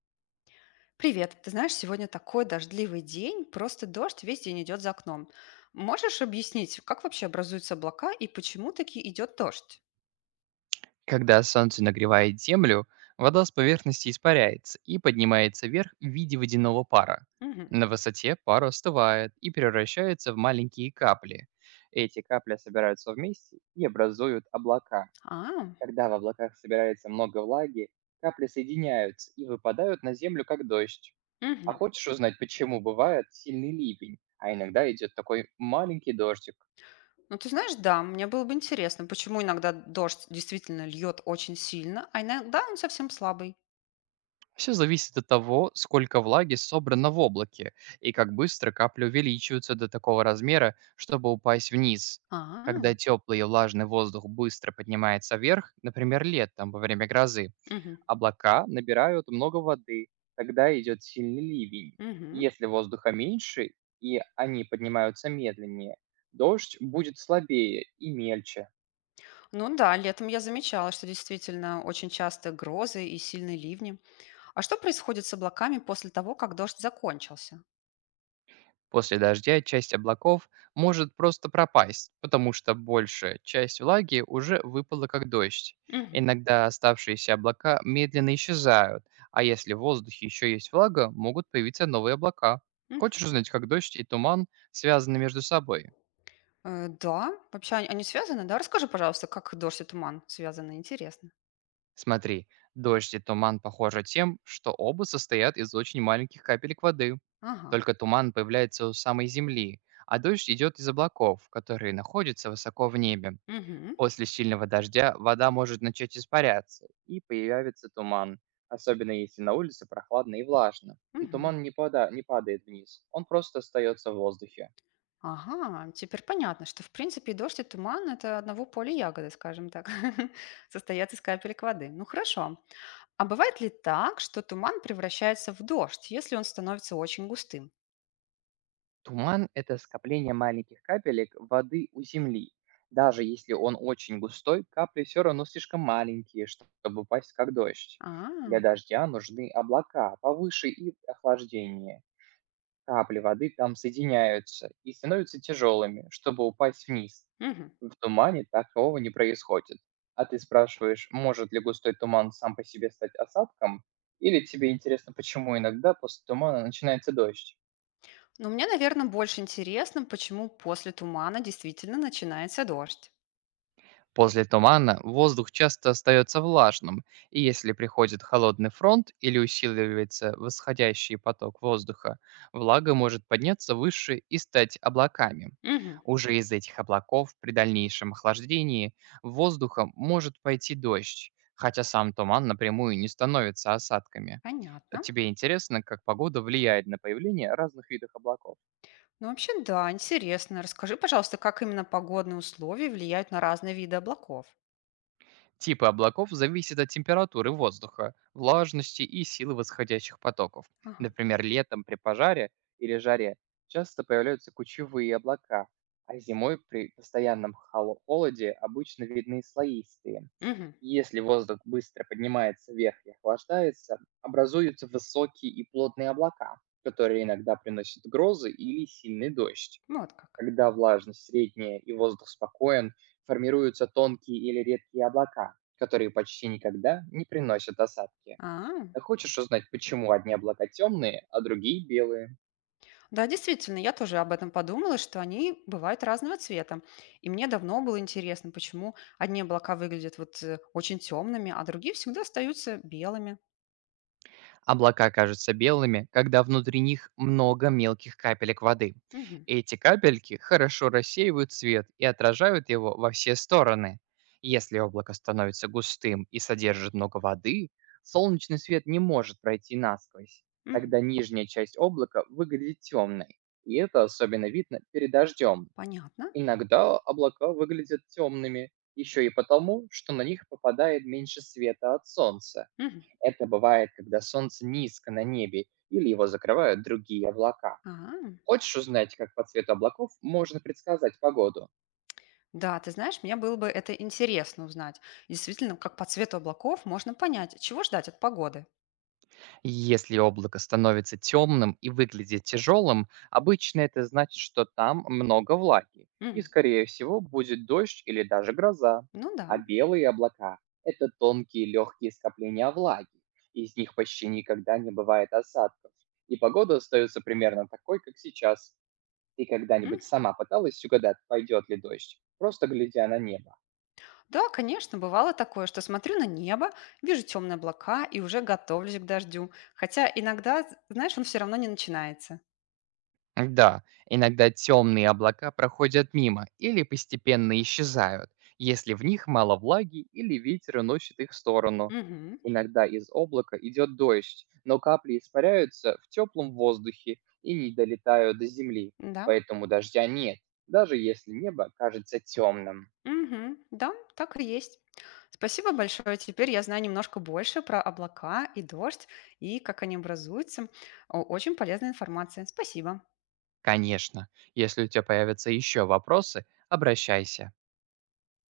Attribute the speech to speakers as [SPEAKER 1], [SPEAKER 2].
[SPEAKER 1] Привет. Ты знаешь, сегодня такой дождливый день, просто дождь весь день идет за окном. Можешь объяснить, как вообще образуются облака и почему таки идет дождь?
[SPEAKER 2] Когда солнце нагревает землю, вода с поверхности испаряется и поднимается вверх в виде водяного пара.
[SPEAKER 1] Мгм.
[SPEAKER 2] На высоте пар остывает и превращается в маленькие капли. Эти капли собираются вместе и образуют облака.
[SPEAKER 1] А,
[SPEAKER 2] Когда в облаках собирается много влаги, капли соединяются и выпадают на землю как дождь. А
[SPEAKER 1] мгм.
[SPEAKER 2] хочешь узнать, почему бывает сильный ливень, а иногда идет такой маленький дождик?
[SPEAKER 1] Ну ты знаешь, да, мне было бы интересно, почему иногда дождь действительно льет очень сильно, а иногда он совсем слабый.
[SPEAKER 2] Все зависит от того, сколько влаги собрано в облаке и как быстро капли увеличиваются до такого размера, чтобы упасть вниз.
[SPEAKER 1] А,
[SPEAKER 2] Когда теплый и влажный воздух быстро поднимается вверх, например, летом во время грозы,
[SPEAKER 1] мгм,
[SPEAKER 2] облака набирают много воды, тогда идет сильный ливень.
[SPEAKER 1] мгм.
[SPEAKER 2] Если воздуха меньше и они поднимаются медленнее, дождь будет слабее и мельче.
[SPEAKER 1] Ну да, летом я замечала, что действительно очень часто грозы и сильные ливни. А что происходит с облаками после того, как дождь закончился?
[SPEAKER 2] После дождя часть облаков может просто пропасть, потому что большая часть влаги уже выпала как дождь.
[SPEAKER 1] Мгм.
[SPEAKER 2] Иногда оставшиеся облака медленно исчезают, а если в воздухе еще есть влага, могут появиться новые облака. Хочешь узнать, как дождь и туман связаны между собой?
[SPEAKER 1] Да, вообще они связаны, да? Расскажи, пожалуйста, как дождь и туман связаны, интересно.
[SPEAKER 2] Смотри, дождь и туман похожи тем, что оба состоят из очень маленьких капелек воды.
[SPEAKER 1] Ага.
[SPEAKER 2] Только туман появляется у самой земли, а дождь идет из облаков, которые находятся высоко в небе.
[SPEAKER 1] Мгм.
[SPEAKER 2] После сильного дождя вода может начать испаряться и появится туман, особенно если на улице прохладно и влажно. Но
[SPEAKER 1] Мгм.
[SPEAKER 2] туман не, не падает вниз, он просто остается в воздухе.
[SPEAKER 1] Ага, теперь понятно, что, в принципе, и дождь и туман– это одного поля ягоды, скажем так, состоят из капелек воды. Ну, хорошо. А бывает ли так, что туман превращается в дождь, если он становится очень густым?
[SPEAKER 2] Туман — это скопление маленьких капелек воды у земли. Даже если он очень густой, капли все равно слишком маленькие, чтобы упасть как дождь.
[SPEAKER 1] А,
[SPEAKER 2] Для дождя нужны облака повыше и охлаждение. Капли воды там соединяются и становятся тяжелыми, чтобы упасть вниз.
[SPEAKER 1] мгм.
[SPEAKER 2] В тумане такого не происходит. А ты спрашиваешь, может ли густой туман сам по себе стать осадком? Или тебе интересно, почему иногда после тумана начинается дождь?
[SPEAKER 1] Ну, мне, наверное, больше интересно, почему после тумана действительно начинается дождь.
[SPEAKER 2] После тумана воздух часто остается влажным, и если приходит холодный фронт или усиливается восходящий поток воздуха, влага может подняться выше и стать облаками.
[SPEAKER 1] Мгм.
[SPEAKER 2] Уже из этих облаков при дальнейшем охлаждении воздухом может пойти дождь, хотя сам туман напрямую не становится осадками.
[SPEAKER 1] Понятно.
[SPEAKER 2] Тебе интересно, как погода влияет на появление разных видов облаков?
[SPEAKER 1] Ну, вообще, да, интересно. Расскажи, пожалуйста, как именно погодные условия влияют на разные виды облаков?
[SPEAKER 2] Типы облаков зависят от температуры воздуха, влажности и силы восходящих потоков.
[SPEAKER 1] Ага.
[SPEAKER 2] Например, летом при пожаре или жаре часто появляются кучевые облака, а зимой при постоянном холоде обычно видны слоистые.
[SPEAKER 1] Мгм.
[SPEAKER 2] Если воздух быстро поднимается вверх и охлаждается, образуются высокие и плотные облака, которые иногда приносят грозы или сильный дождь.
[SPEAKER 1] Вот как.
[SPEAKER 2] Когда влажность средняя и воздух спокоен, формируются тонкие или редкие облака, которые почти никогда не приносят осадки.
[SPEAKER 1] А,
[SPEAKER 2] А хочешь узнать, почему одни облака темные, а другие белые?
[SPEAKER 1] да, действительно, я тоже об этом подумала, что они бывают разного цвета. И мне давно было интересно, почему одни облака выглядят очень темными, а другие всегда остаются белыми.
[SPEAKER 2] Облака кажутся белыми, когда внутри них много мелких капелек воды.
[SPEAKER 1] Мгм.
[SPEAKER 2] Эти капельки хорошо рассеивают свет и отражают его во все стороны. Если облако становится густым и содержит много воды, солнечный свет не может пройти насквозь.
[SPEAKER 1] Мгм.
[SPEAKER 2] Тогда нижняя часть облака выглядит темной, и это особенно видно перед дождем.
[SPEAKER 1] Понятно.
[SPEAKER 2] Иногда облака выглядят темными еще и потому, что на них попадает меньше света от солнца.
[SPEAKER 1] Мгм.
[SPEAKER 2] Это бывает, когда солнце низко на небе или его закрывают другие облака.
[SPEAKER 1] А,
[SPEAKER 2] Хочешь узнать, как по цвету облаков можно предсказать погоду?
[SPEAKER 1] да, ты знаешь, мне было бы это интересно узнать. Действительно, как по цвету облаков можно понять, чего ждать от погоды.
[SPEAKER 2] Если облако становится темным и выглядит тяжелым, обычно это значит, что там много влаги, и,
[SPEAKER 1] Мгм.
[SPEAKER 2] скорее всего, будет дождь или даже гроза.
[SPEAKER 1] Ну да.
[SPEAKER 2] А белые облака — это тонкие легкие скопления влаги. Из них почти никогда не бывает осадков. И погода остается примерно такой, как сейчас. Ты когда-нибудь
[SPEAKER 1] М.
[SPEAKER 2] сама пыталась угадать, пойдет ли дождь, просто глядя на небо?
[SPEAKER 1] Да, конечно, бывало такое, что смотрю на небо, вижу темные облака и уже готовлюсь к дождю. Хотя иногда, знаешь, он все равно не начинается.
[SPEAKER 2] Да, иногда темные облака проходят мимо или постепенно исчезают, если в них мало влаги или ветер уносит их в сторону.
[SPEAKER 1] Мгм.
[SPEAKER 2] Иногда из облака идет дождь, но капли испаряются в теплом воздухе и не долетают до земли,
[SPEAKER 1] Да.
[SPEAKER 2] поэтому дождя нет, даже если небо кажется темным.
[SPEAKER 1] Мгм. Да, так и есть. Спасибо большое. Теперь я знаю немножко больше про облака и дождь, и как они образуются. О, очень полезная информация. Спасибо.
[SPEAKER 2] Конечно, если у тебя появятся еще вопросы, обращайся.